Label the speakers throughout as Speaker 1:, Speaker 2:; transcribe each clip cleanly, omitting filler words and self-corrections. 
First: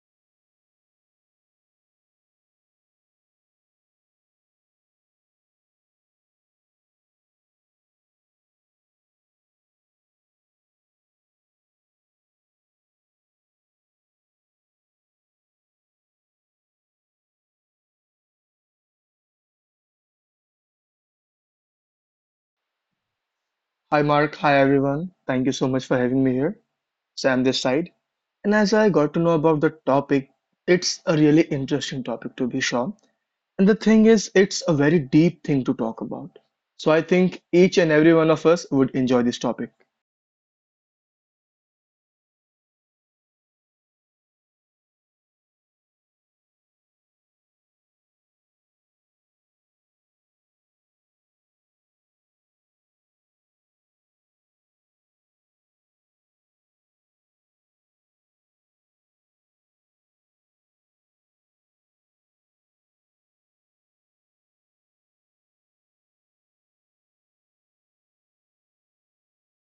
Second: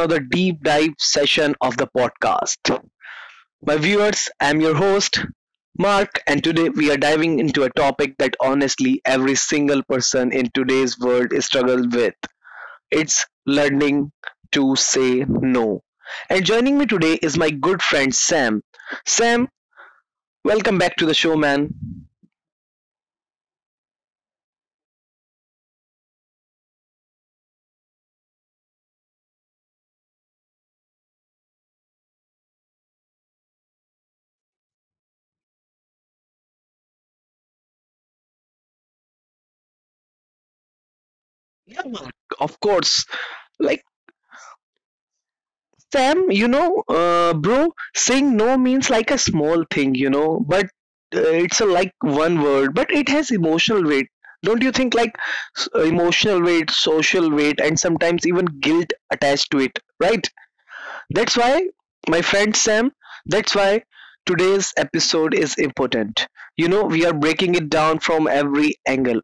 Speaker 1: another deep dive session of the podcast. My viewers, I'm your host, Mark, and today we are diving into a topic that honestly every single person in today's world struggles with. It's learning to say no. And joining me today is my good friend Sam. Sam, welcome back to the show, man.
Speaker 2: Hi Mark, hi everyone. Thank you so much for having me here. Sam this side. And as I got to know about the topic, it's a really interesting topic to be sure. And the thing is, it's a very deep thing to talk about. So I think each and every one of us would enjoy this topic.
Speaker 1: Yeah, Mark, of course. Like, Sam, bro, saying no means like a small thing, but it's like one word, but it has emotional weight. Don't you think like emotional weight, social weight, and sometimes even guilt attached to it, right? That's why, my friend Sam, that's why today's episode is important. You know, we are breaking it down from every angle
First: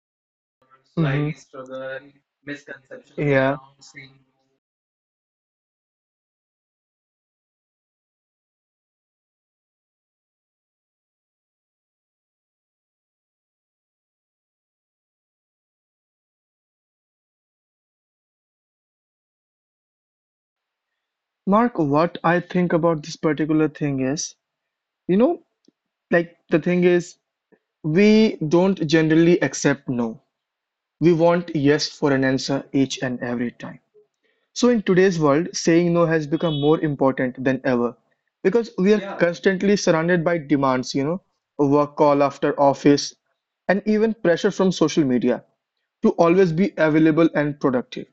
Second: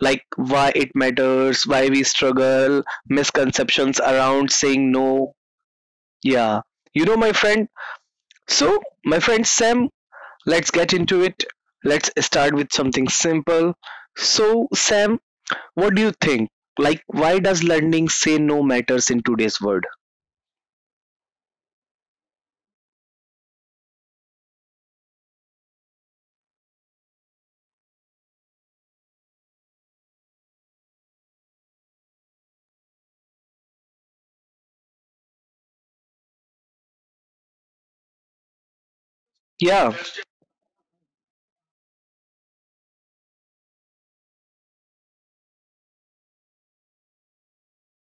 Speaker 1: like why it
Speaker 2: Mhm.
Speaker 1: matters, why we struggle,
Speaker 2: Yeah.
Speaker 1: misconceptions around saying no, yeah. You know, my friend, so my friend Sam, let's get into it. Let's start with something simple. So, Sam, what do you think? Like, why does learning say no matters in today's world?
Speaker 2: Mark, what I think about this particular thing is, you know, like the thing is, we don't generally accept no. We want yes for an answer each and every time. So, in today's world, saying no has become more important than ever because we are, yeah, constantly
Speaker 1: Yeah.
Speaker 2: surrounded by demands, a work call after office, and even pressure from social media to always be available and productive.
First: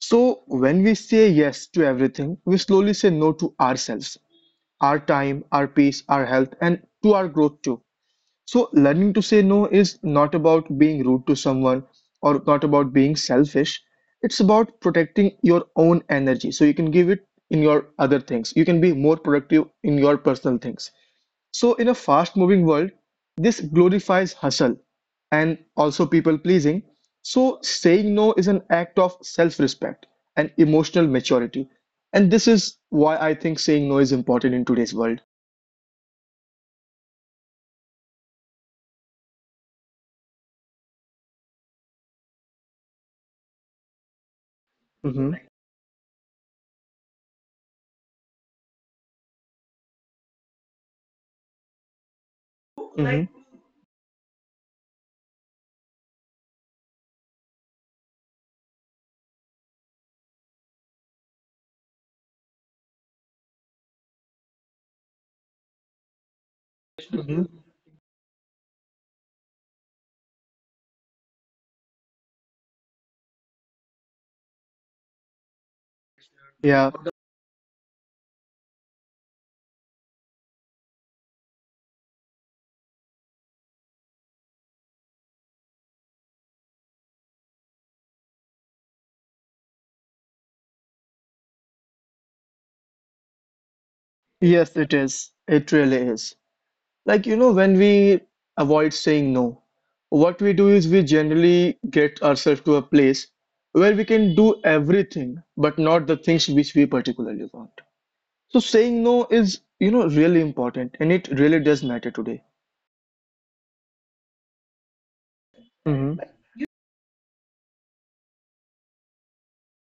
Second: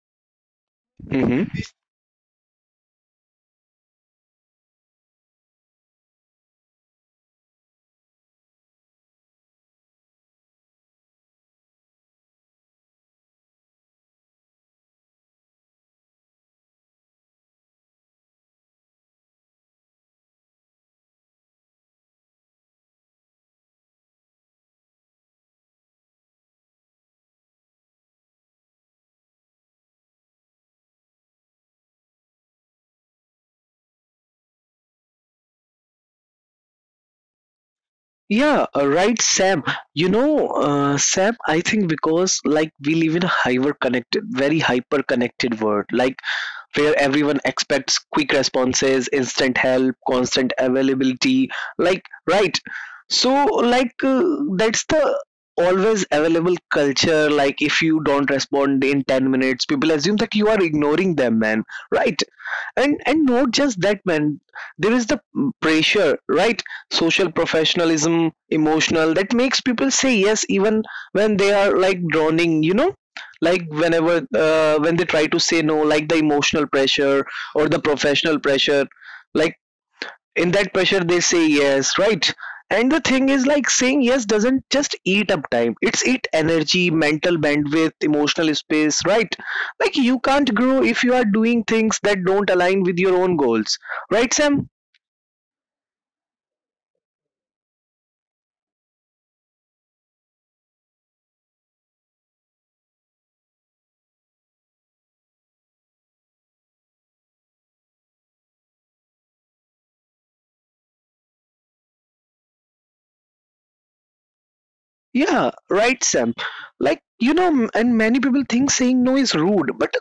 Speaker 2: So, when we say
Speaker 1: Hmm.
Speaker 2: yes to everything, we slowly say no to ourselves, our time, our peace, our health, and to our growth too. So, learning to say no is not about being rude to someone or not about being selfish. It's about protecting your own energy so you can give it in your other things. You can be more productive in your personal things. So, in a fast moving world, this glorifies hustle and also people pleasing. So, saying no is an act of self respect and emotional maturity. And this is why I think saying no is important in today's world.
Speaker 1: Yeah, right, Sam. Sam, I think because like we live in a hyper connected, very hyper
Speaker 2: Hmm.
Speaker 1: connected world. Like where everyone expects quick responses, instant help, constant availability. Like, right. So, like, that's the always available culture. Like, if you don't respond in 10 minutes, people assume that you are ignoring them, man. Right. And not just that, man, there is the pressure, right? Social,
Speaker 2: Hmm.
Speaker 1: professionalism, emotional, that makes people say yes even when they are like drowning, you know, like when they try to say no, like the emotional
Speaker 2: Yeah.
Speaker 1: pressure or the professional pressure, like in that pressure they say yes, right? And the thing is, like saying yes doesn't just eat up time, it's eat energy, mental bandwidth, emotional space, right? Like you can't grow if you are doing things that don't align with your own goals, right, Sam?
Speaker 2: Yes, it is. It really is. Like, when we avoid saying no, what we do is we generally get ourselves to a place where we can do everything, but not the things which we particularly want. So saying no is, really important and it really does matter today.
Speaker 1: Yeah, right, Sam.
Speaker 2: Mm-hmm.
Speaker 1: Like, and many people think saying no is rude, but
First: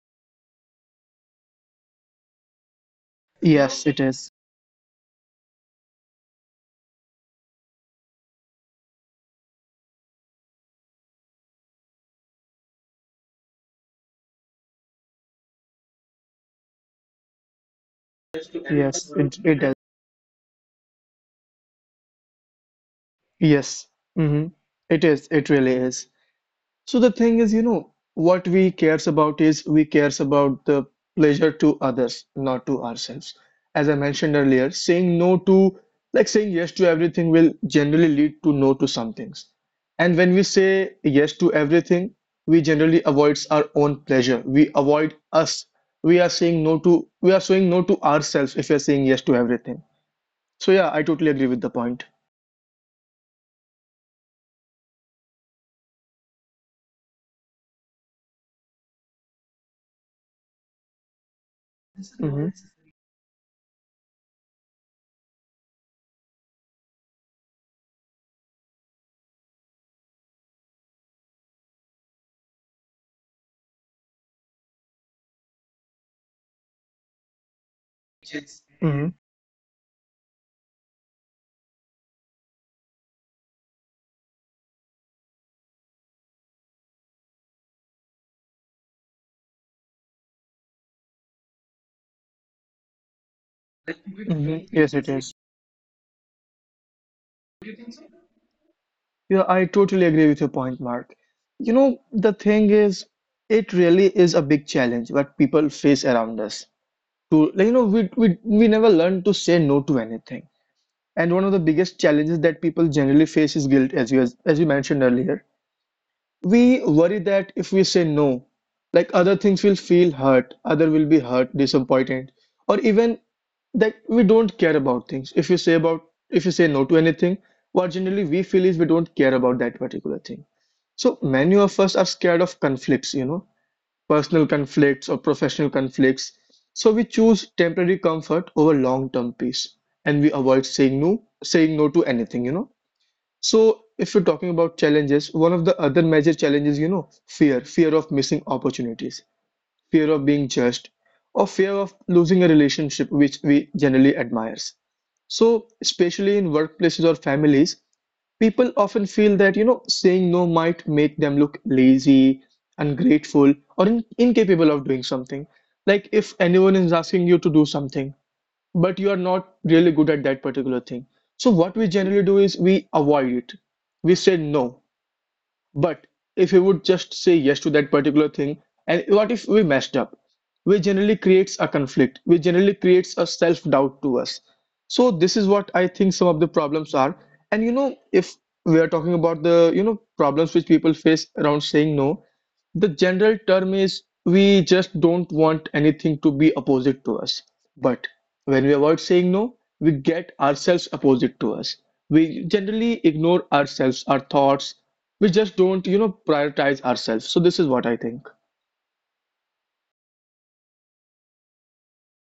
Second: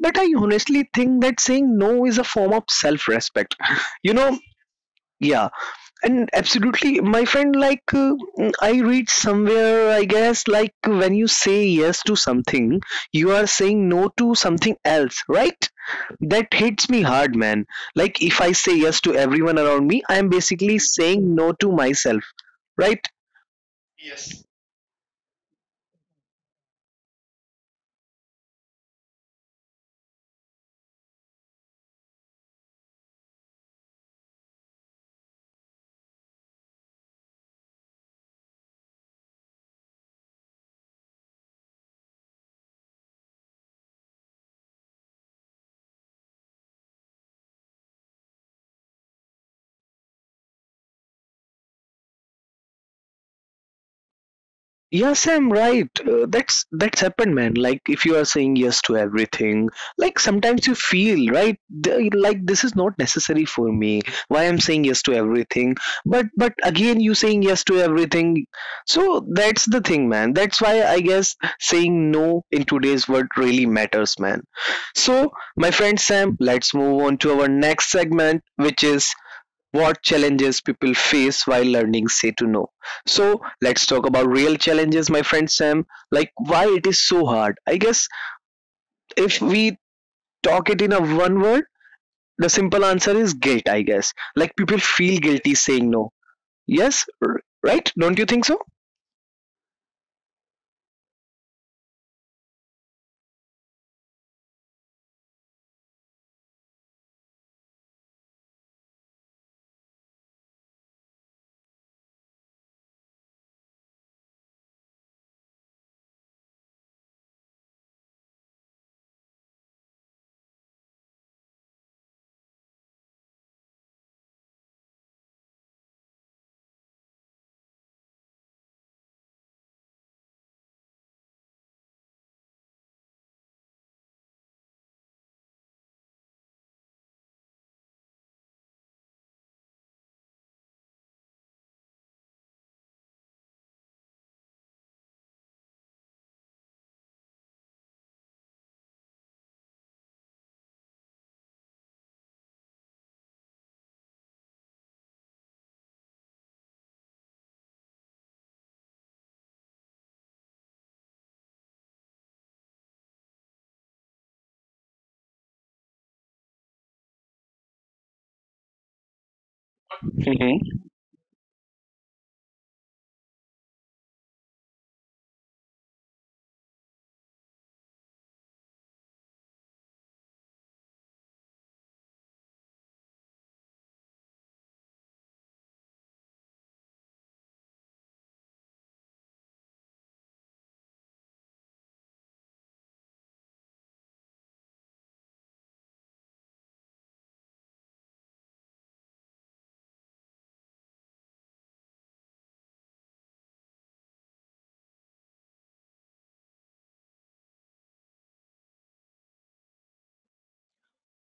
Speaker 1: but I honestly think that saying no is a form of self respect
Speaker 2: Yes, it
Speaker 1: you know.
Speaker 2: is.
Speaker 1: Yeah. And absolutely, my friend, like I read somewhere, I guess, like when you say yes to something, you are saying no to something else, right? That hits me hard, man. Like if I say yes to
Speaker 2: Yes,
Speaker 1: everyone
Speaker 2: it
Speaker 1: around
Speaker 2: does.
Speaker 1: me, I am basically saying no to myself, right?
Speaker 2: Yes. Mm-hmm. It is. It really is. So the thing is, what we cares about is we cares about the pleasure to others, not to ourselves. As I mentioned earlier, saying no to, like saying yes to everything will generally lead to no to some things. And when we say yes to everything, we generally avoids our own pleasure. We avoid us. We are saying no to, we are saying no to ourselves if we are saying yes to everything. So yeah, I totally agree with the point.
Speaker 1: Yeah, Sam, right. That's happened, man. Like if you are saying yes to everything, like sometimes you feel right,
Speaker 2: Mm-hmm.
Speaker 1: like this is not necessary for me. Why I'm saying yes to everything, but again you saying yes to everything. So that's the thing, man. That's why I guess saying no in today's world really matters, man. So, my friend Sam, let's move on to our next segment,
Speaker 2: Mm-hmm.
Speaker 1: which is what challenges people face while learning say to no. So let's talk about real challenges, my friend Sam. Like, why it is so hard, I guess. If we talk it in a one word, the simple answer is guilt,
Speaker 2: Mm-hmm.
Speaker 1: I
Speaker 2: Yes,
Speaker 1: guess.
Speaker 2: it
Speaker 1: Like people feel guilty saying no. yes
Speaker 2: is.
Speaker 1: r- right, don't you think
Speaker 2: Yeah,
Speaker 1: so?
Speaker 2: I totally agree with your point, Mark. You know, the thing is, it really is a big challenge what people face around us. To like, we never learn to say no to anything. And one of the biggest challenges that people generally face is guilt, as you mentioned earlier, we worry that if we say no, like other things will feel hurt, other will be hurt, disappointed, or even that we don't care about things. If you say no to anything, what generally we feel is we don't care about that particular thing. So many of us are scared of conflicts, personal conflicts or professional conflicts. So we choose temporary comfort over long-term peace, and we avoid saying no to anything. So, if we're talking about challenges, one of the other major challenges, fear, fear of missing opportunities, fear of being judged, or fear of losing a relationship which we generally admires. So, especially in workplaces or families, people often feel that, saying no might make them look lazy, ungrateful, or incapable of doing something. Like if anyone is asking you to do something, but you are not really good at that particular thing. So what we generally do is we avoid it. We say no. But if we would just say yes to that particular thing, and what if we messed up? We generally creates a conflict. We generally creates a self-doubt to us. So this is what I think some of the problems are. And you know, if we are talking about the, problems which people face around saying no, the general term is we just don't want anything to be opposite to us. But when we avoid saying no, we get ourselves opposite to us. We generally ignore ourselves, our thoughts. We just don't, prioritize ourselves. So this is what I think.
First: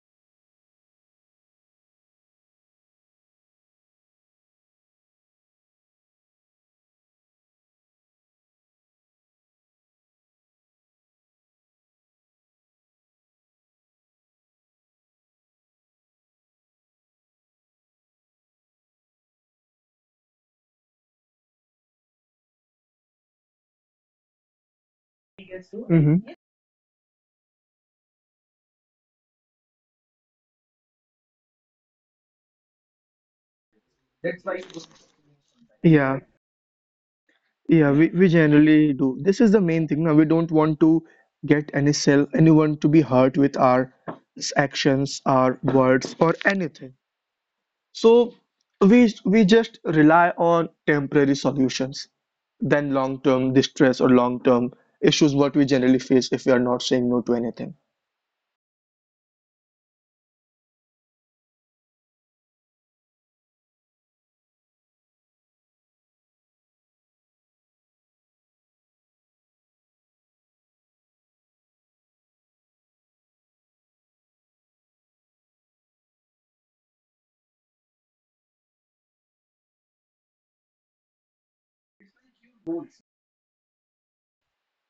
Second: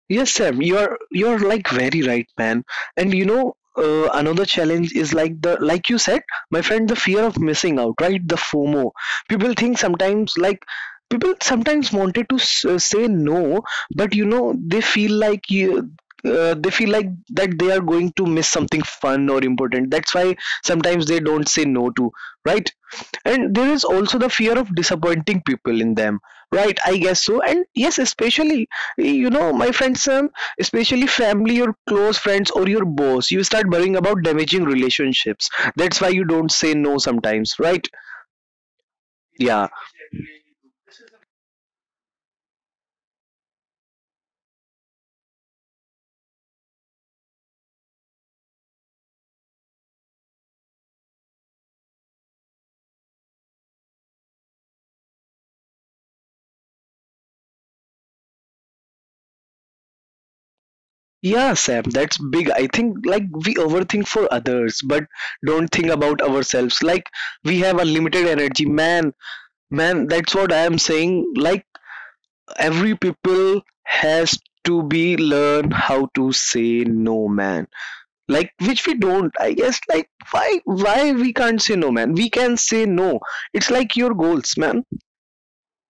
Speaker 1: Yes, Sam, you're like very right, man. And you know, another challenge is like the like you said, my friend, the fear of missing out, right? The FOMO. People think sometimes like people sometimes wanted to say no, but you know, they feel like you. They feel like that they are going to miss something fun or important. That's why sometimes they don't say no to, right? And there is also the fear of disappointing people in them,
Speaker 2: Mhm.
Speaker 1: right? I guess so. And yes, especially, you know, my friends, especially family, your close friends or your boss, you start worrying about damaging relationships. That's why you don't
Speaker 2: Yeah,
Speaker 1: say no sometimes, right?
Speaker 2: yeah, we generally do.
Speaker 1: Yeah.
Speaker 2: This is the main thing. Now, we don't want to get anyone to be hurt with our actions, our words, or anything. So we just rely on temporary solutions than long-term distress or long-term issues what we generally face if we are not saying no to anything.
Speaker 1: Yeah, Sam, that's big. I think like we overthink for others but don't think about ourselves. Like we have a limited energy, man. Man, that's what I am saying. Like every people has to be learn how to say no, man, like which we don't, I guess. Like why we can't say no, man. We can say no. It's like your goals, man.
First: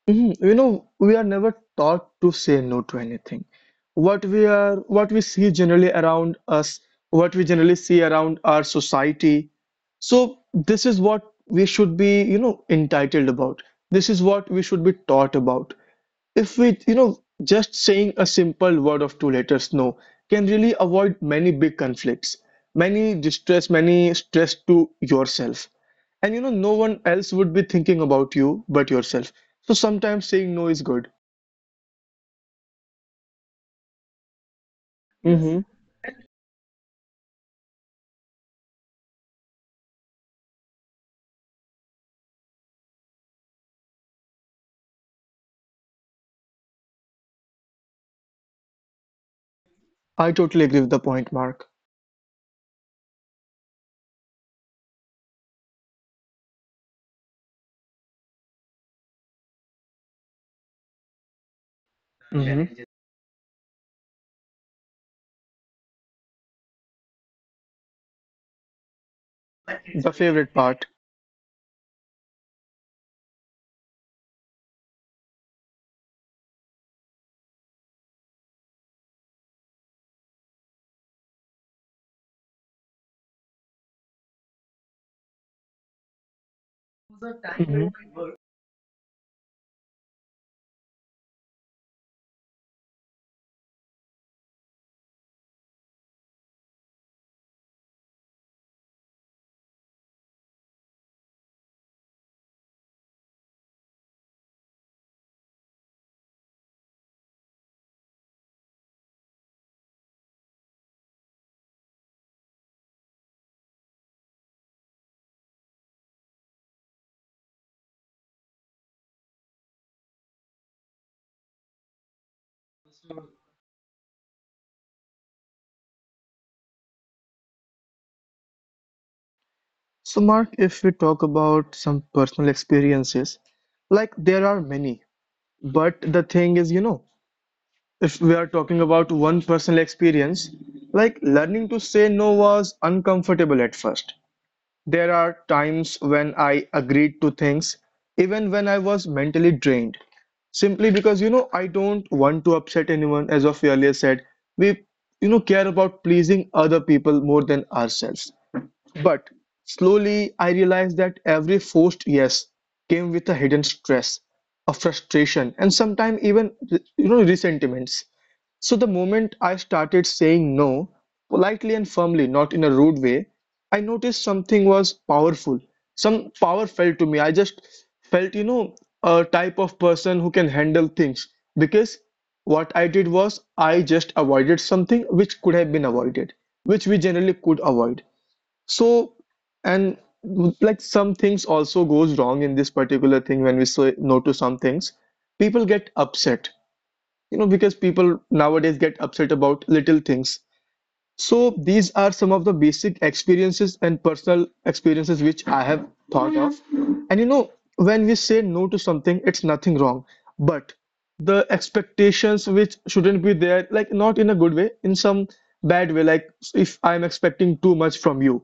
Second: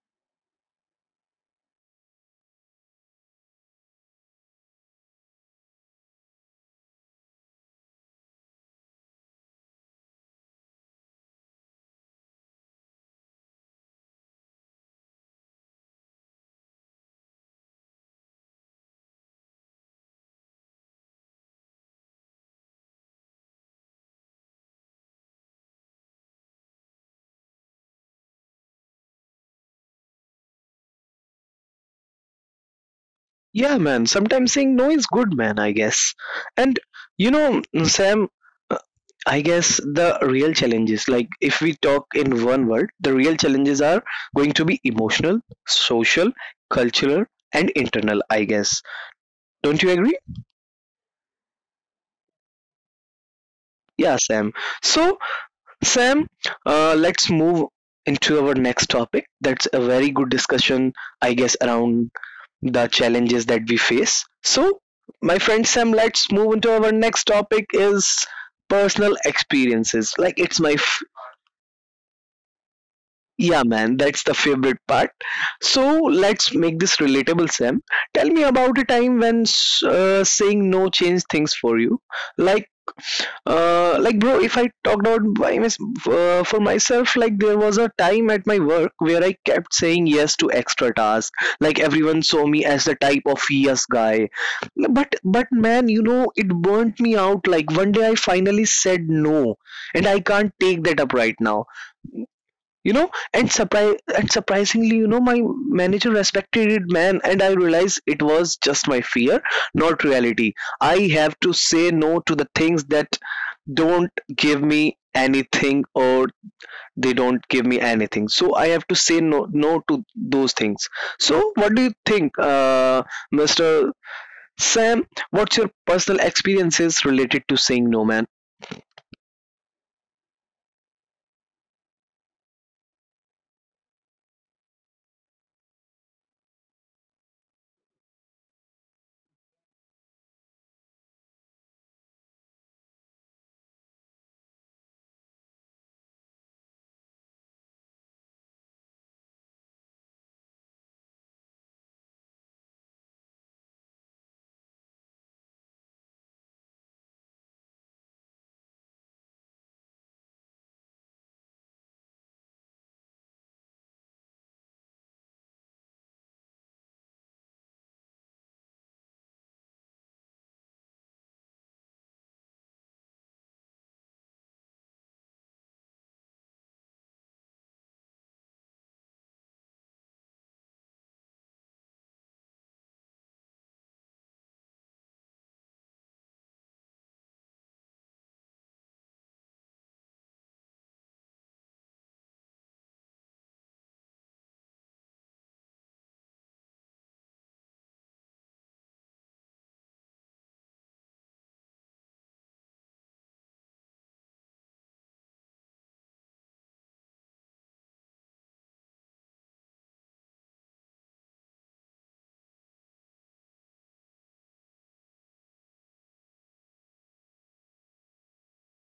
Speaker 2: Mhm. You know, we are never taught to say no to anything. What we see generally around us, what we generally see around our society. So this is what we should be, entitled about. This is what we should be taught about. If we, just saying a simple word of two letters no can really avoid many big conflicts, many distress, many stress to yourself. And you know, no one else would be thinking about you but yourself. So sometimes saying no is good.
Speaker 1: Yeah, man. Sometimes saying no is good,
Speaker 2: Mm-hmm.
Speaker 1: man, I guess. And you know, Sam, uh, I guess the real challenges, like if we talk in one word, the real challenges are going to be emotional, social, cultural, and internal, I guess. Don't you agree?
Speaker 2: I totally agree with the point, Mark.
Speaker 1: Yeah, Sam. So, Sam, let's move into our next topic. That's a very good discussion, I guess, around the
Speaker 2: Mm-hmm.
Speaker 1: challenges that we face. So, my friend Sam, let's move into our next topic is personal experiences. Like
Speaker 2: The
Speaker 1: it's my —
Speaker 2: favorite part.
Speaker 1: yeah, man, that's the favorite part. So let's make this relatable, Sam. Tell me about a time when saying no changed things for you. Like, like, bro, if I talked about by for myself, like there was a time
Speaker 2: Hmm.
Speaker 1: at my work where I kept saying yes to extra tasks. Like everyone saw me as the type of yes guy. But man, you know, it burnt me out. Like one day I finally said no, and I can't take that up right now. And surprise and surprisingly, you know, my manager respected it, man. And I realized it was just my fear, not reality. I have to say no to the things that don't give me anything, or they don't give me anything, so I have to say no, no to those things. So what do you think, Mr. Sam? What's your personal experiences related to saying no, man?
Speaker 2: So, Mark, if we talk about some personal experiences, like there are many, but the thing is, if we are talking about one personal experience, like learning to say no was uncomfortable at first. There are times when I agreed to things, even when I was mentally drained, simply because I don't want to upset anyone. As of earlier said, we care about pleasing other people more than ourselves. But slowly I realized that every forced yes came with a hidden stress, a frustration, and sometimes even resentments. So the moment I started saying no, politely and firmly, not in a rude way, I noticed something was powerful. Some power felt to me. I just felt, a type of person who can handle things because what I did was I just avoided something which could have been avoided, which we generally could avoid. So, and like some things also goes wrong in this particular thing when we say no to some things. People get upset, because people nowadays get upset about little things. So these are some of the basic experiences and personal experiences which I have thought of. And you know, when we say no to something, it's nothing wrong. But the expectations which shouldn't be there, like not in a good way, in some bad way, like if I'm expecting too much from you,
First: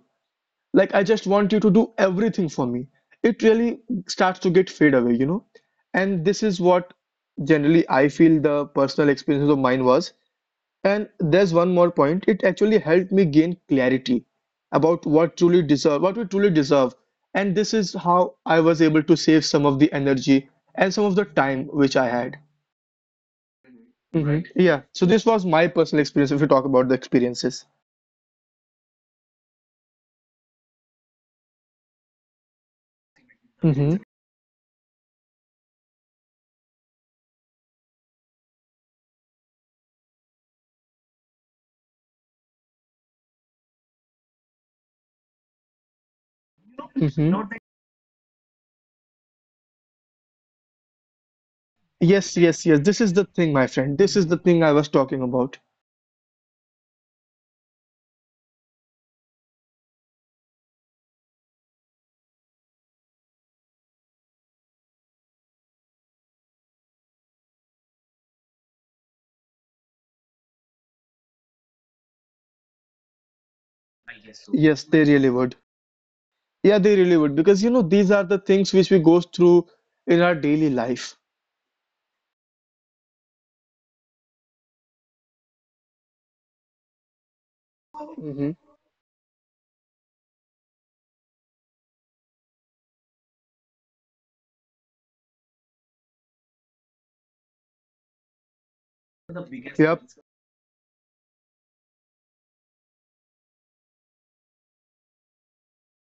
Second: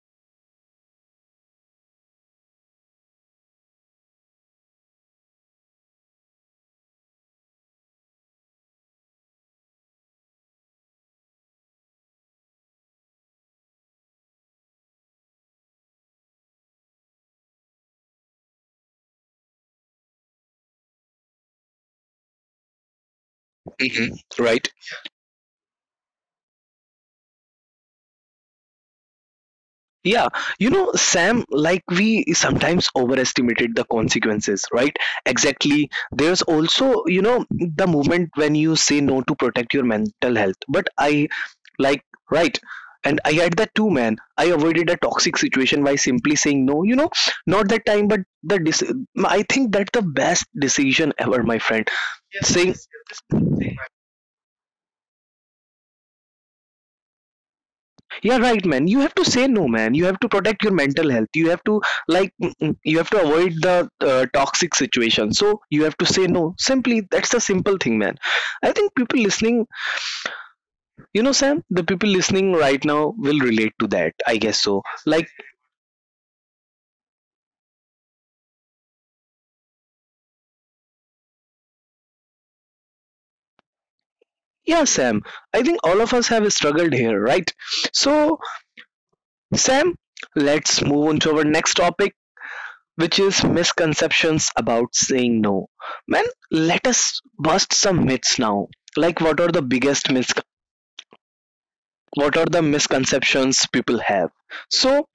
Speaker 2: like I just want you to do everything for me, it really starts to get fade away. And this is what generally I feel the personal experience of mine was. And there's one more point, it actually helped me gain clarity about what we truly deserve. And this is how I was able to save some of the energy and some of the time which I had. Mhm. Hmm.
Speaker 1: Hmm.
Speaker 2: Right.
Speaker 1: Right.
Speaker 2: Yeah. So this was my personal experience if you talk about the experiences.
Speaker 1: Yeah. You know, Sam, like we sometimes overestimated
Speaker 2: Hmm.
Speaker 1: the consequences, right? Exactly. There's also, you know, the movement when you say no to protect your mental health. But I — like, right. And I had that too, man. I avoided a toxic situation by simply saying
Speaker 2: Hmm.
Speaker 1: no. You know, not that time, but the I think that's the best decision ever, my
Speaker 2: Yes,
Speaker 1: friend.
Speaker 2: yes, yes. This is the
Speaker 1: Saying —
Speaker 2: thing, my friend. This is the thing I was talking about.
Speaker 1: yeah, right, man. You have to say no, man. You have to protect your mental health. You have to you have to avoid the toxic situation. So you have to say no. Simply, that's the simple thing, man. I think people listening, Sam, the people listening right now will
Speaker 2: I
Speaker 1: relate to
Speaker 2: guess so.
Speaker 1: that. I
Speaker 2: Yes, they
Speaker 1: guess
Speaker 2: really
Speaker 1: so.
Speaker 2: would.
Speaker 1: Like,
Speaker 2: Yeah, they really would because these are the things which we go through in our daily life.
Speaker 1: yeah, Sam. I think all of us have struggled here, right?
Speaker 2: Hmm.
Speaker 1: So, Sam, let's move on to our next topic, which is misconceptions about saying no. Man, let us bust some myths
Speaker 2: The
Speaker 1: now.
Speaker 2: biggest, yep,
Speaker 1: Like,
Speaker 2: concern.
Speaker 1: what are the biggest mis? What are the misconceptions people have? So,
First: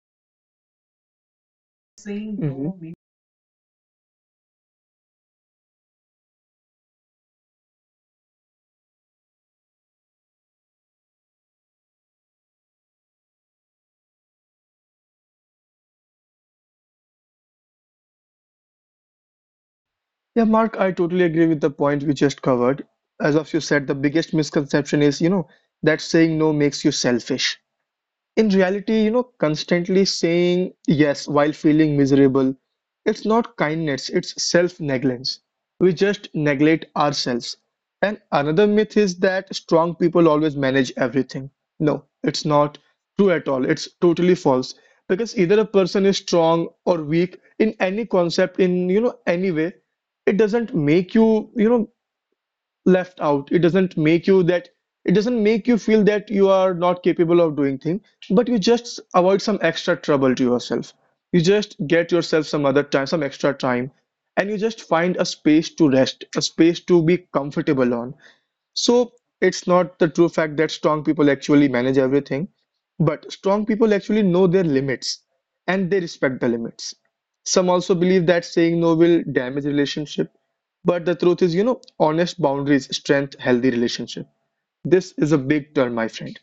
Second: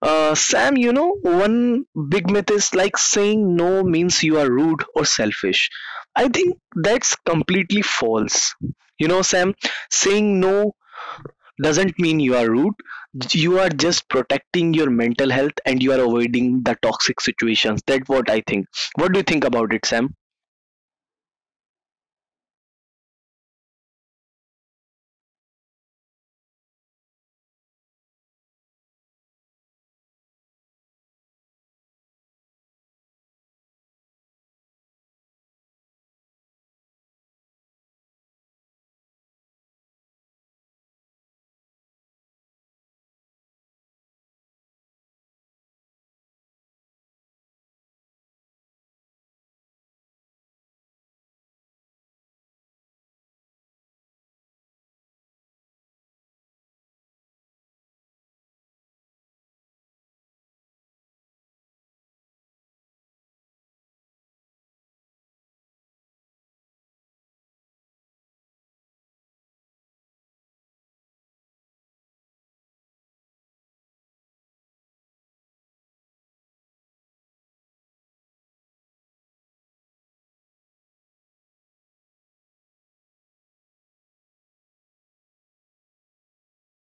Speaker 1: Sam, you know, one big
Speaker 2: Saying,
Speaker 1: myth is
Speaker 2: no means.
Speaker 1: like saying no means you are rude or selfish. I think that's completely false. You know, Sam, saying no doesn't mean you are rude. You are just protecting your mental health and you are avoiding the toxic situations. That's what I think. What do you think about it, Sam?
Speaker 2: Yeah, Mark, I totally agree with the point we just covered. As of you said, the biggest misconception is, that saying no makes you selfish. In reality, constantly saying yes while feeling miserable, it's not kindness, it's self-negligence. We just neglect ourselves. And another myth is that strong people always manage everything. No, it's not true at all. It's totally false. Because either a person is strong or weak in any concept, in any way, it doesn't make you, left out it doesn't make you feel that you are not capable of doing things. But you just avoid some extra trouble to yourself. You just get yourself some other time, some extra time. And you just find a space to rest, a space to be comfortable on. So it's not the true fact that strong people actually manage everything, but strong people actually know their limits and they respect the limits. Some also believe that saying no will damage relationship, but the truth is, honest boundaries strengthen healthy relationship. This is a big term, my friend.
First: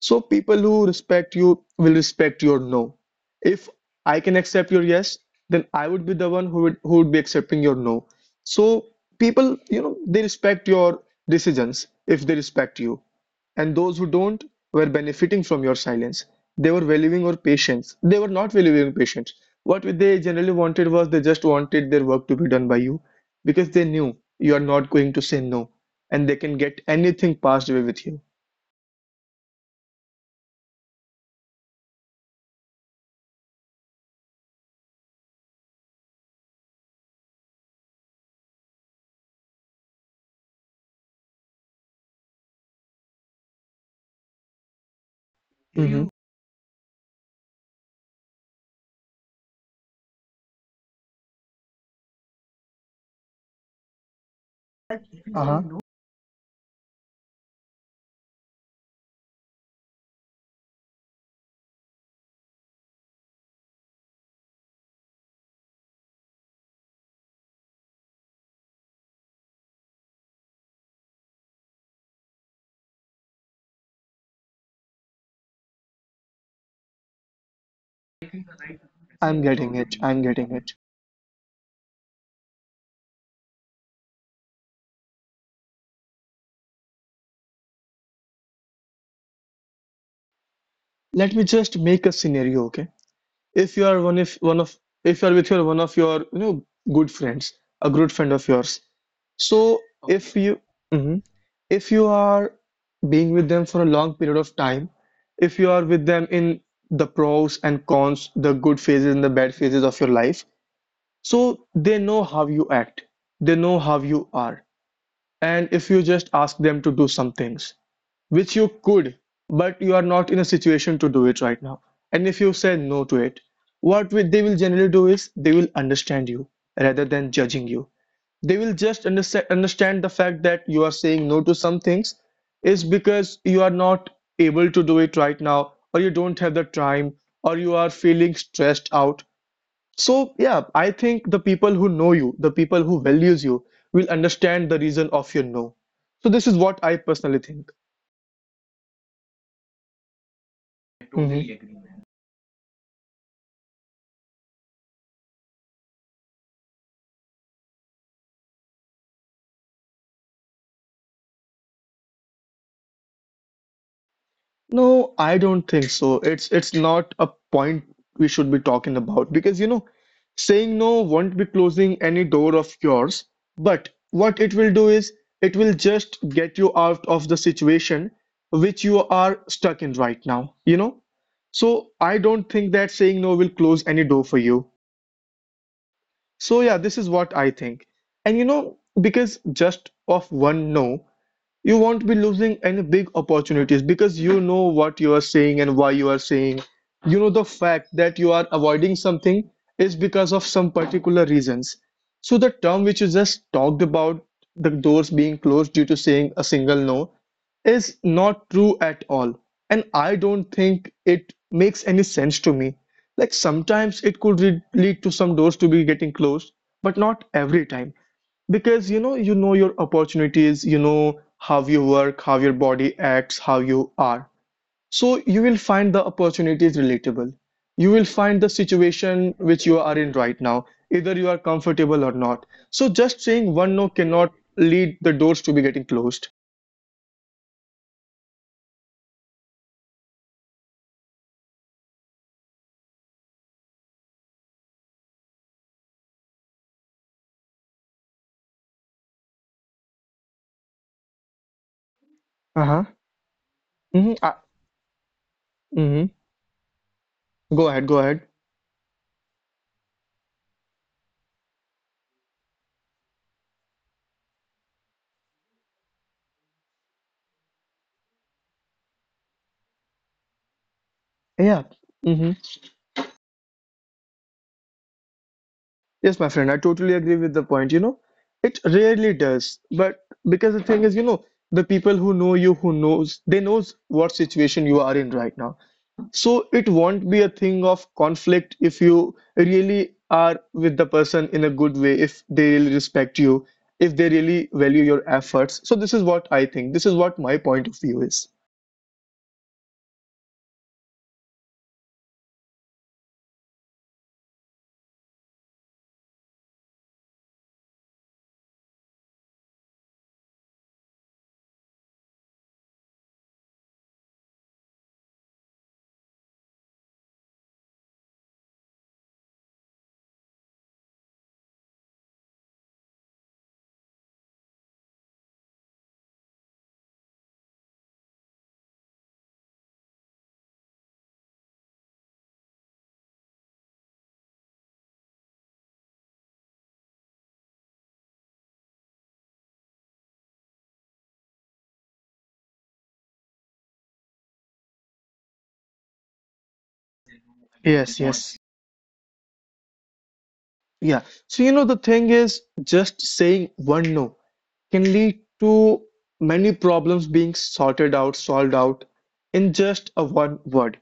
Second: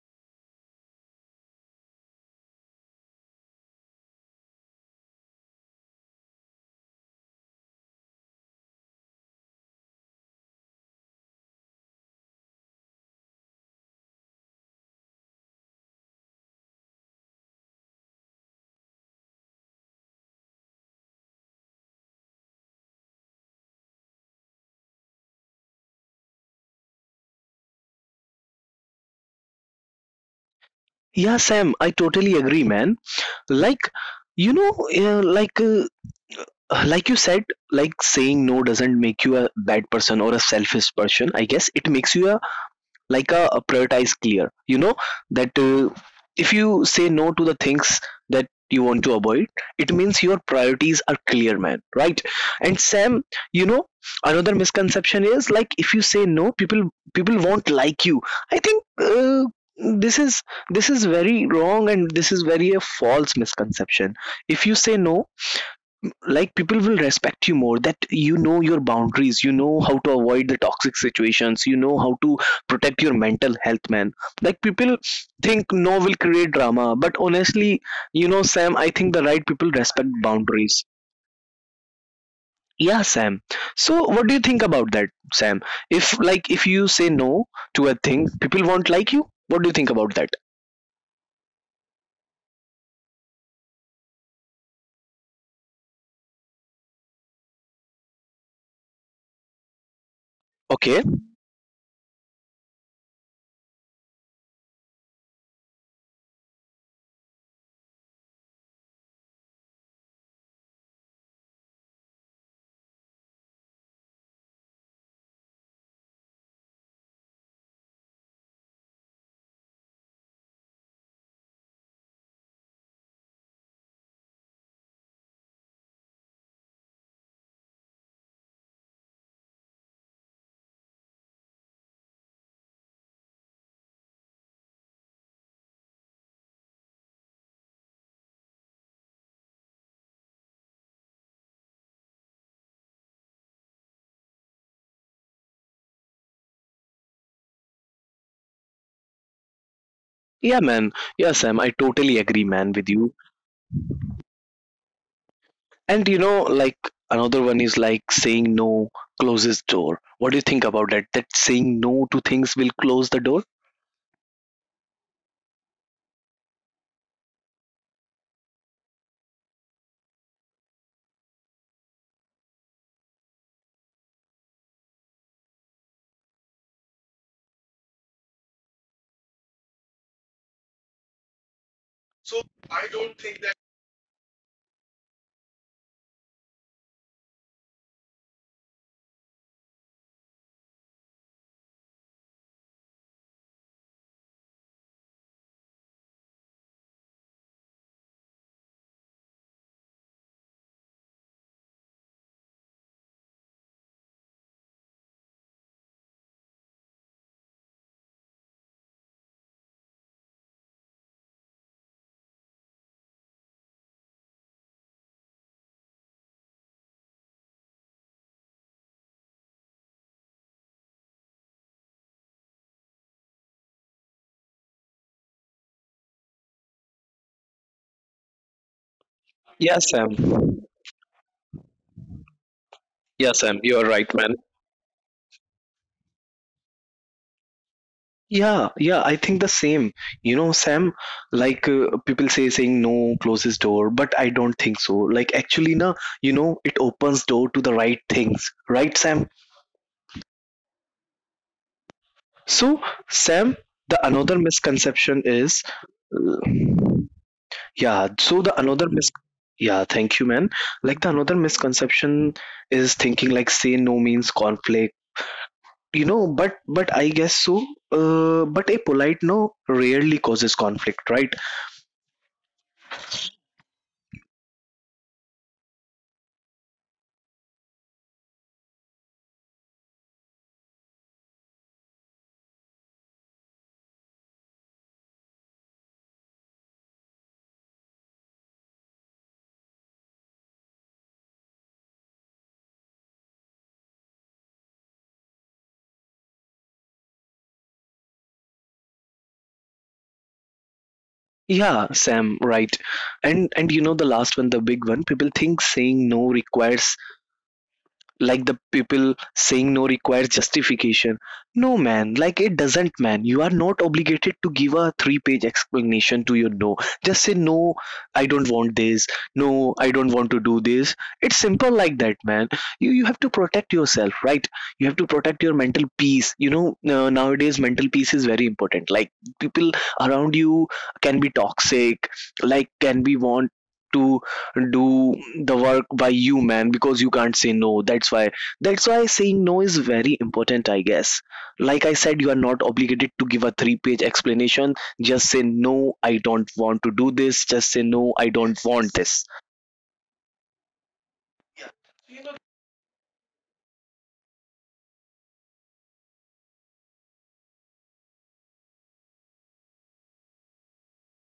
Speaker 2: So people who respect you will respect your no. If I can accept your yes, then I would be the one who would be accepting your no. So people, they respect your decisions if they respect you. And those who don't were benefiting from your silence. They were valuing your patience. They were not valuing patience. What they generally wanted was they just wanted their work to be done by you because they knew you are not going to say no and they can get anything passed away with you.
Speaker 1: Yeah, Sam, I totally agree, man. Like, you know, uh, like, uh, like you said, like saying no doesn't make you a bad person or a selfish person. I guess it makes you a — like a prioritize clear, you know, that if you say no to the things that you want to avoid, it means your priorities are clear, man, right? And Sam, you know, another misconception is like
Speaker 2: Uh-huh.
Speaker 1: if you say no, people won't like you. I think this is this is very wrong, and this is very a false misconception. If you say no, like people will respect you more, that you know your boundaries, you know how to avoid the toxic situations, you know how to protect your mental health, man. Like people think no will create drama, but honestly, you know, Sam, I think the right
Speaker 2: I'm
Speaker 1: people
Speaker 2: getting
Speaker 1: respect
Speaker 2: it. I'm getting
Speaker 1: boundaries.
Speaker 2: it.
Speaker 1: Yeah, Sam. So what do you think about that, Sam? If like, if you say no to a thing, people won't like you. What do you think about that?
Speaker 2: Let me just make a scenario, okay? If you are one if one of if you are with your one of your you know good friends, a good friend of yours. So if you
Speaker 1: Okay.
Speaker 2: Mhm. if you are being with them for a long period of time, if you are with them in the pros and cons, the good phases and the bad phases of your life, so they know how you act. They know how you are. And if you just ask them to do some things which you could but you are not in a situation to do it right now, and if you say no to it, what they will generally do is they will understand you rather than judging you. They will just understand the fact that you are saying no to some things is because you are not able to do it right now, or you don't have the time, or you are feeling stressed out. So, yeah, I think the people who know you, the people who values you, will understand the reason of your no. So this is what I personally think.
Speaker 1: Yeah, man.
Speaker 2: I
Speaker 1: Yeah,
Speaker 2: totally
Speaker 1: Sam, I
Speaker 2: agree, man.
Speaker 1: totally agree, man, with you. And you know, like another one is like saying no closes door. What do you think about that? That saying no to things will close the door?
Speaker 2: No, I don't think so. It's not a point we should be talking about because, you know, saying no won't be closing any door of yours, but what it will do is it will just get you out of the situation which you are stuck in right now, you know? So I don't think that saying no will close any door for you. So yeah, this is what I think. And you know, because just of one no, you won't be losing any big opportunities because you know what you are saying and why you are saying. You know the fact that you are avoiding something is because of some particular reasons. So the term which you just talked about, the doors being closed due to saying a single no, is not true at all, and I don't think it makes any sense to me. Like sometimes it could lead to some doors to be getting closed, but not every time, because you know, you know your opportunities, you know how you work, how your body acts, how you are. So you will find the opportunities relatable, you will find the situation which you
Speaker 1: Yeah,
Speaker 2: are in
Speaker 1: Sam.
Speaker 2: right now, either you are comfortable or not. So just
Speaker 1: Yeah,
Speaker 2: saying
Speaker 1: Sam,
Speaker 2: one
Speaker 1: you
Speaker 2: no
Speaker 1: are right,
Speaker 2: cannot
Speaker 1: man.
Speaker 2: lead the doors to be getting closed.
Speaker 1: Yeah, yeah, I think the same. You know, Sam, like people say saying no closes door, but I don't think so. Like actually na, you know, it opens door to the right things, right, Sam? So,
Speaker 2: Uh-huh.
Speaker 1: Sam, the
Speaker 2: Mhm.
Speaker 1: another misconception is —
Speaker 2: Mm-hmm.
Speaker 1: uh,
Speaker 2: Go ahead, go
Speaker 1: yeah,
Speaker 2: ahead.
Speaker 1: so the another mis yeah, thank you, man. Like the another misconception is thinking like say no means conflict, you know, but I guess so. But a polite no rarely causes conflict, right?
Speaker 2: Yeah. Mm-hmm. Yes, my friend, I totally agree with the point. You know, it rarely does, but because the thing is, you know, the people who know you, who knows, they knows what situation you are in right now. So it won't be a thing of conflict if you really are with the person in a good way, if they really respect you, if they really value your efforts. So this is what I think. This is what my point of view is.
Speaker 1: Yeah, Sam, right. And you know the last one, the big one, people think saying no requires — like the people saying no requires justification. No, man, like it doesn't, man. You are not obligated to give a 3 page explanation to your no. Just say no, I don't want this. No, I don't want to do this. It's simple like that, man. You have to protect yourself, right? You have to protect your mental peace, you know. Nowadays mental peace is very important. Like people around you can be toxic, like can be want to do the work by you, man, because you can't say no. That's why saying no is very important, I guess. Like I said, you are not obligated to give a three-page explanation. Just say no, I don't want to do this. Just say no, I don't
Speaker 2: Yes,
Speaker 1: want
Speaker 2: yes.
Speaker 1: this.
Speaker 2: Yeah. So, you know, the thing is, just saying one no can lead to many problems being sorted out, solved out in just a one word.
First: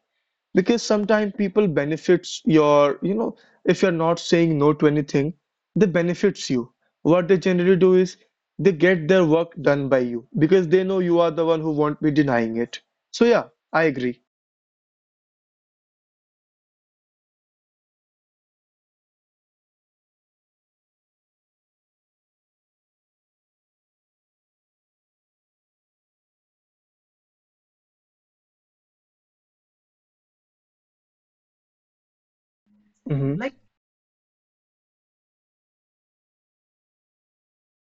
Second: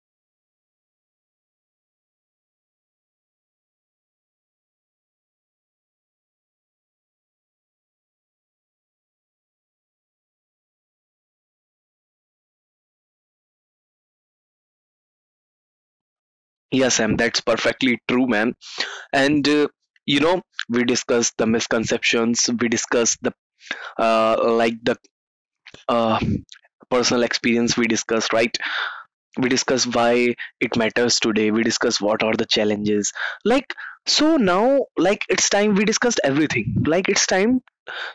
Speaker 2: Because sometimes people benefits your, you know, if you're not saying no to anything, they benefits you. What they generally do is they get their work done by you because they know you are the one who won't be denying it. So yeah, I agree.
Speaker 1: Yes, Sam, that's perfectly true, man. And you know, we discussed the misconceptions, we discussed the like the uh, personal experience we discussed, right? We discuss why it matters today, we discuss what are the challenges.
Speaker 2: Mm-hmm.
Speaker 1: Like,
Speaker 2: Like,
Speaker 1: so now, like it's time we discussed everything. Like it's time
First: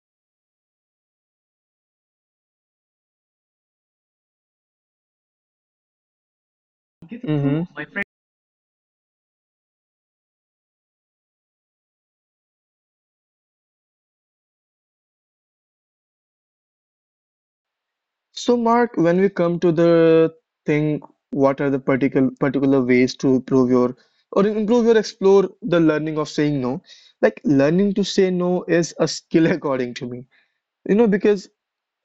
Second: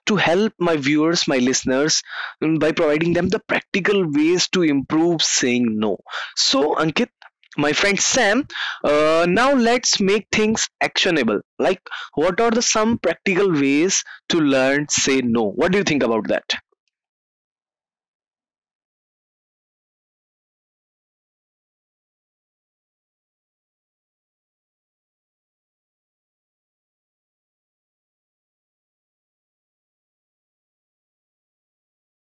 Speaker 1: to help my viewers, my listeners, by providing them the practical ways to improve saying no. So, Ankit,
Speaker 2: if
Speaker 1: my
Speaker 2: Mm-hmm. you,
Speaker 1: friend Sam, now let's make things actionable. Like, what are the some practical ways to learn say no? What do you think about that?
Speaker 2: so, Mark, when we come to the thing, what are the particular ways to improve your or improve your explore the learning of saying no? Like learning to say no is a skill according to me. You know, because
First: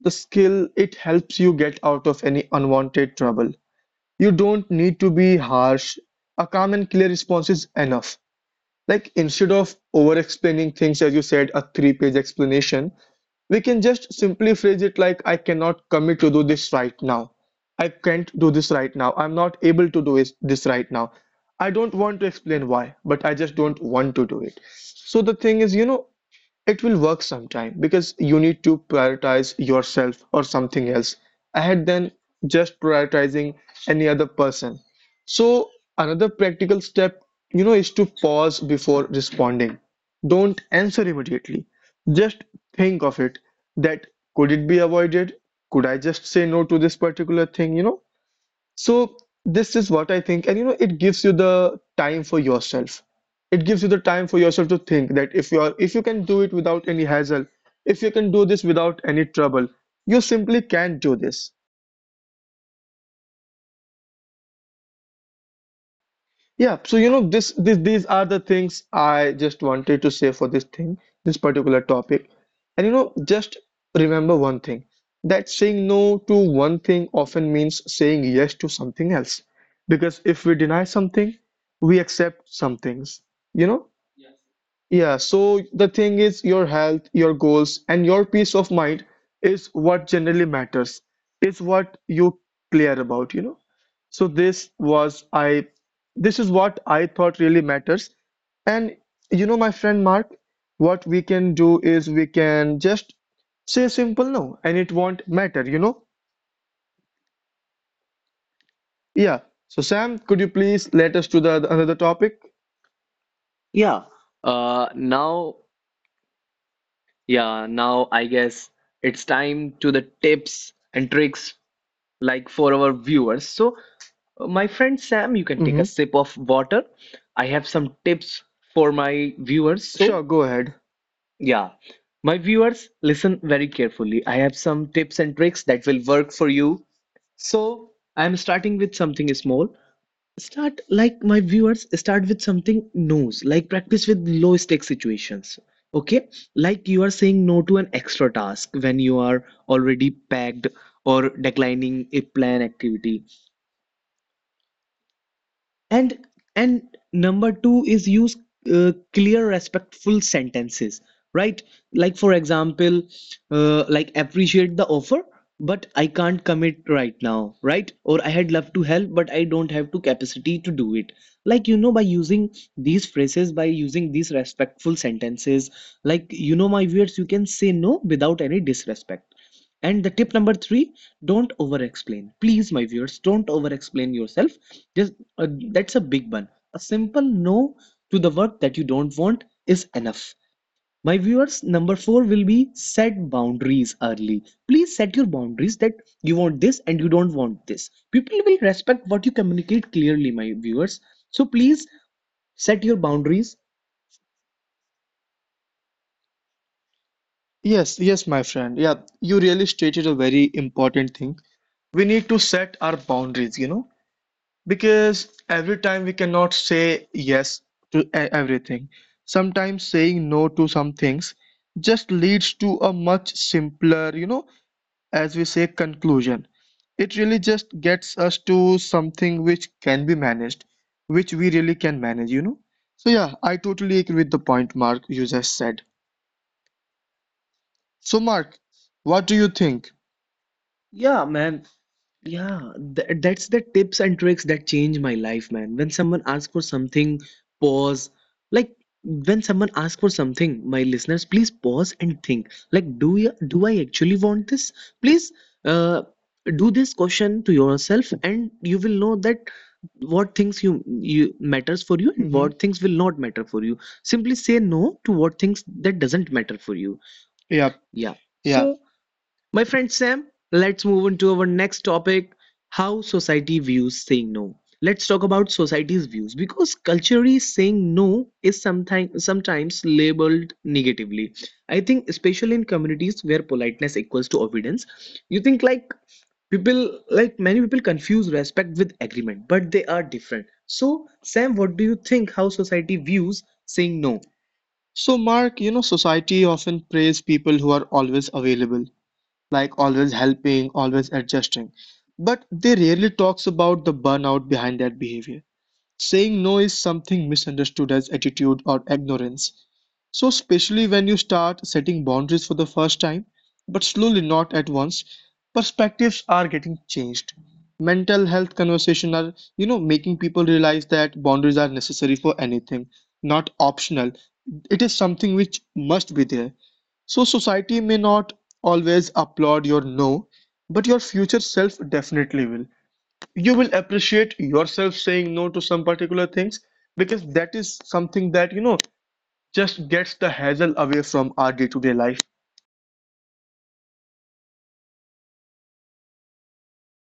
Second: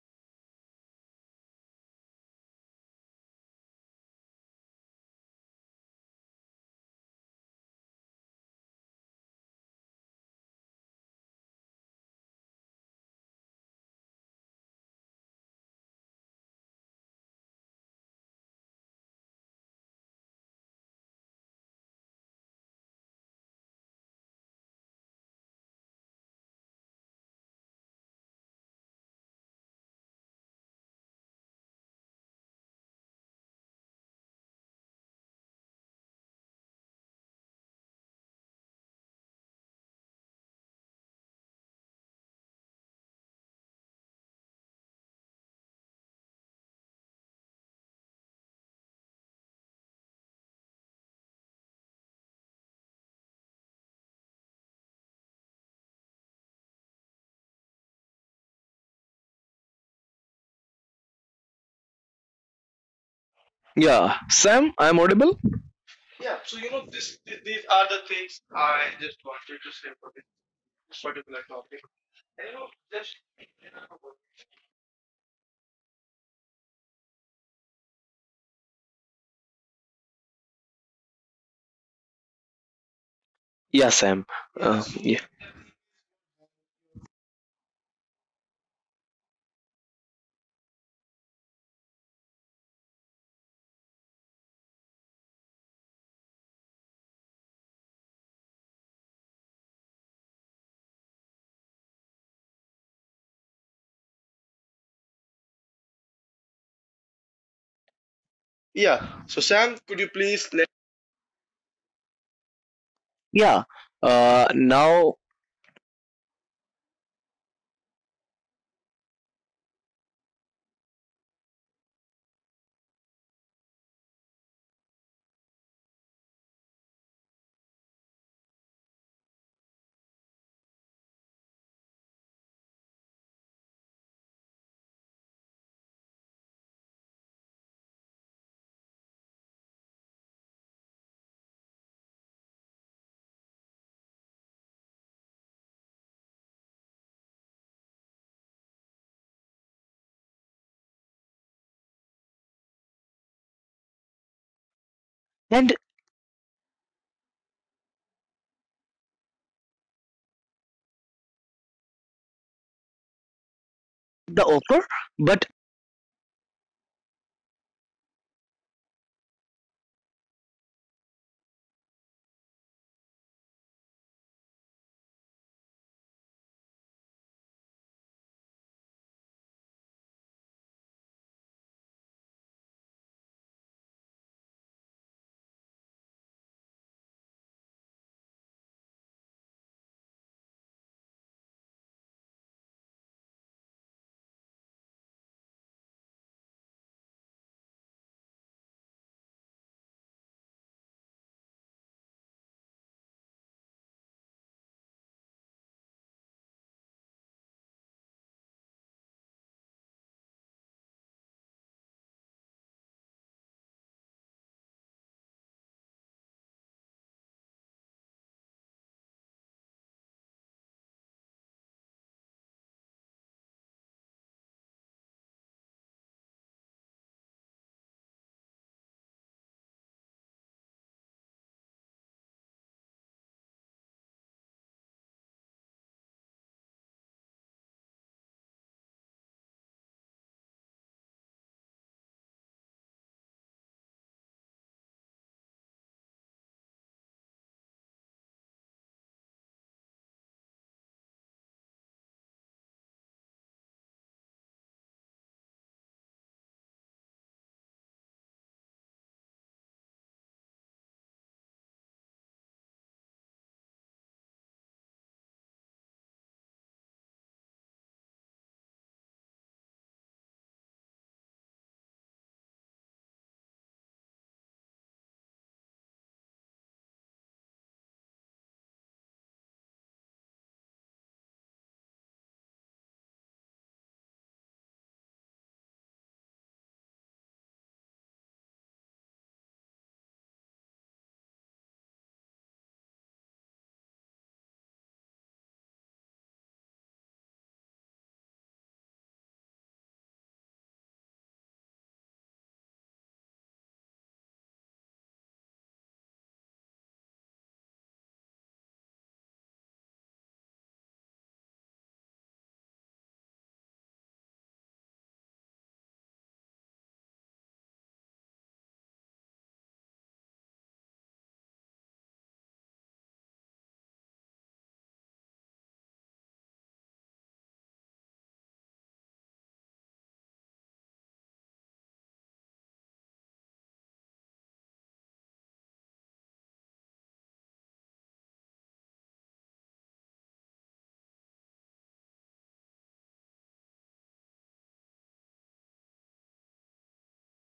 Speaker 2: the skill it helps you get out of any unwanted trouble. You don't need to be harsh. A calm and clear response is enough. Like instead of over explaining things, as you said, a three-page explanation, we can just simply phrase it like I cannot commit to do this right now. I can't do this right now. I'm not able to this right now. I don't want to explain why, but I just don't want to do it. So the thing is, you know, it will work sometime because you need to prioritize yourself or something else ahead than just prioritizing any other person. So, another practical step, you know, is to pause before responding. Don't answer immediately. Just think of it, that could it be avoided? Could I just say no to this particular thing, you know? So this is what I think, and you know, it gives you the time for yourself. It gives you the time for yourself to think that if you are, if you can do it without any hassle, if you can do this without any trouble, you simply can do this.
Speaker 1: Yeah, Sam, I'm audible.
Speaker 2: Yeah, so you know this, this these are the things I just wanted to say for this thing, this particular topic. And you know, just remember one thing, that saying no to one thing often means saying yes to something else. Because if we deny something, we accept some things, you
Speaker 1: Yeah,
Speaker 2: know?
Speaker 1: Sam. Yes, yeah. Yes,
Speaker 2: Yeah, so the thing is, your health, your goals, and your peace of mind is what generally matters, is what you clear about, you know? So this was I this is what I thought really matters. And you know, my friend Mark, what we can do is we can just say simple no and it won't matter, you know? Yeah. So Sam, could you please let us to the another topic?
Speaker 1: yeah.
Speaker 2: Yeah.
Speaker 1: Now —
Speaker 2: Now Yeah, now I guess it's time to the tips and tricks like for our viewers. So, my friend Sam, you can take a Mm-hmm. sip of water. I have some tips for my viewers. So, sure, go ahead. Yeah, my viewers, listen very carefully. I have some tips and tricks that will work for you. So, I'm starting with something small. Start like my viewers start with something knows like practice with low stake situations. Okay, like you are saying no to an extra task when you are already packed, or declining a plan activity,
Speaker 1: and
Speaker 2: and and number two is use clear respectful sentences, right, like for example, like
Speaker 1: the offer,
Speaker 2: appreciate the
Speaker 1: but
Speaker 2: offer, but I can't commit right now, right, or I had loved to help but I don't have to capacity to do it. Like, you know, by using these phrases, by using these respectful sentences, like you know my viewers, you can say no without any disrespect. And the tip number three, don't over explain. Please my viewers, don't over explain yourself. Just that's a big one. A simple no to the work that you don't want is enough. My viewers, number four will be set boundaries early. Please set your boundaries that you want this and you don't want this. People will respect what you communicate clearly, my viewers. So please set your boundaries. Yes, yes, my friend. Yeah, you really stated a very important thing. We need to set our boundaries, you know. Because every time we cannot say yes to everything. Sometimes saying no to some things just leads to a much simpler, you know, as we say, conclusion. It really just gets us to something which can be managed, which we really can manage, you know. So, yeah, I totally agree with the point, Mark, you just said. So, Mark, what do you think? Yeah, man. Yeah, that's the tips and tricks that change my life, man. When someone asks for something, pause. Like when someone asks for something, my listeners, please pause and think. Like, do I actually want this? Please, uh, do this question to yourself, and you will know that what things you matters for you and what things will not matter for you. Simply say no to what things that doesn't matter for you. Yeah, yeah. Yeah. So my friend Sam, let's move on to our next topic, how society views saying no. Let's talk about society's views because culturally saying no is sometimes labeled negatively. I think especially in communities where politeness equals to obedience, you think like people like many people confuse respect with agreement, but they are different. So Sam, what do you think how society views saying no? So, Mark, you know, society often praise people who are always available, like always helping, always adjusting. But they rarely talks about the burnout behind that behavior. Saying no is something misunderstood as attitude or ignorance. So, especially when you start setting boundaries for the first time, but slowly, not at once, perspectives are getting changed. Mental health conversations are, you know, making people realize that boundaries are necessary for anything, not optional. It is something which must be there. So, society may not always applaud your no, but your future self definitely will. You will appreciate yourself saying no to some particular things because that is something that you know just gets the hassle away from our day-to-day life.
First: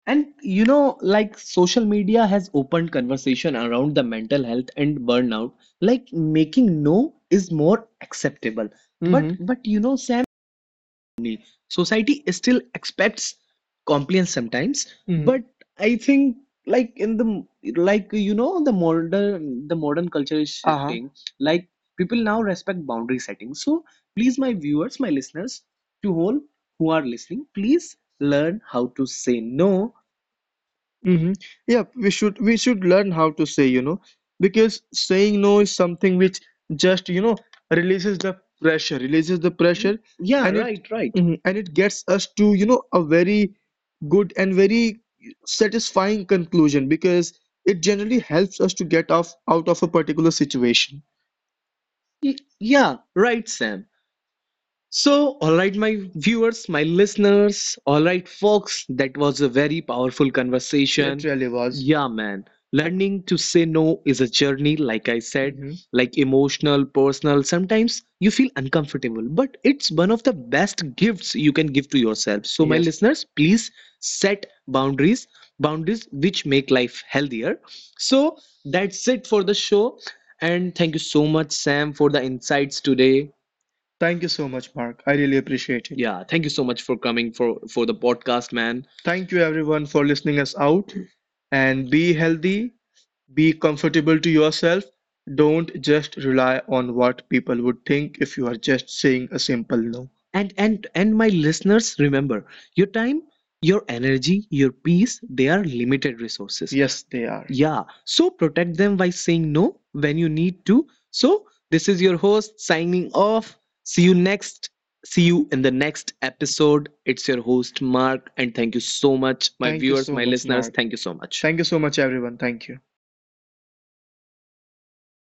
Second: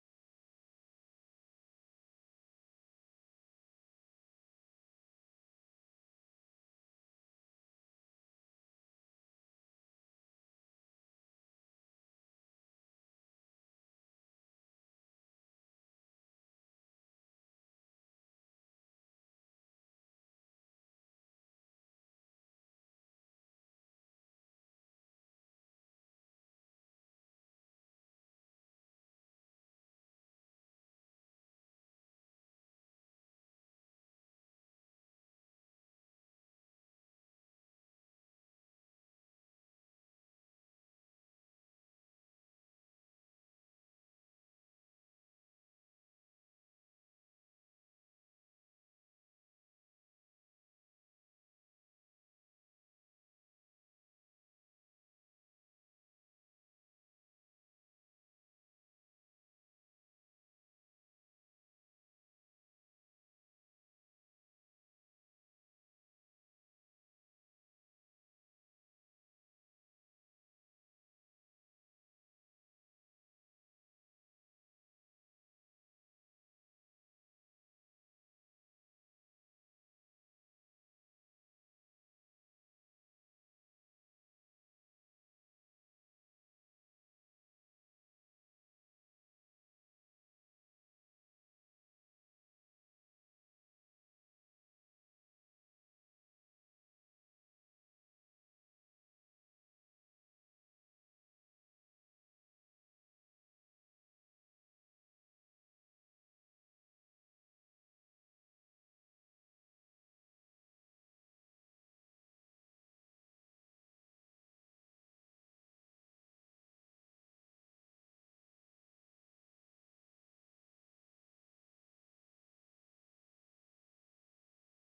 Speaker 2: And you know, like social media has opened conversation around the mental health and burnout, like making no is more acceptable. But but you know, Sam, society still expects compliance sometimes. Mm-hmm. But I think, like in the, the modern culture is Uh-huh. shifting, like people now respect boundary setting. So please my viewers, my listeners, to all who are listening, please learn how to say no. Mm-hmm. Yeah, we should learn how to say, you know, because saying no is something which just, you know, releases the pressure, Yeah, and it right, right. Mhm, and it gets us to, you know, a very good and very satisfying conclusion because it generally helps us to get off out of a particular situation. Yeah, right, Sam. So, all right, my viewers, my listeners, all right, folks, that was a very powerful It conversation. Really was. Yeah, man, learning to say no is a journey, like I said, like emotional, personal. Sometimes you feel uncomfortable, but it's one of the best gifts you can give to yourself. So, my Yes. listeners, please set boundaries, boundaries which make life healthier. So, that's it for the show. And thank you so much, Sam, for the insights today. Thank you so much, Mark. I really appreciate it. Yeah, thank you so much for coming for the podcast, man. Thank you, everyone, for listening us out. And be healthy, be comfortable to yourself. Don't just rely on what people would think if you are just saying a simple no. And my listeners, remember, your time, your energy, your peace, they are limited resources. Yes, they are. Yeah. So protect them by saying no when you need to. So this is your host signing off. See you next. See you in the next episode. It's your host, Mark. And thank you so much, my Thank you viewers, so my much, listeners. Mark. Thank you so much. Thank you so much, everyone. Thank you.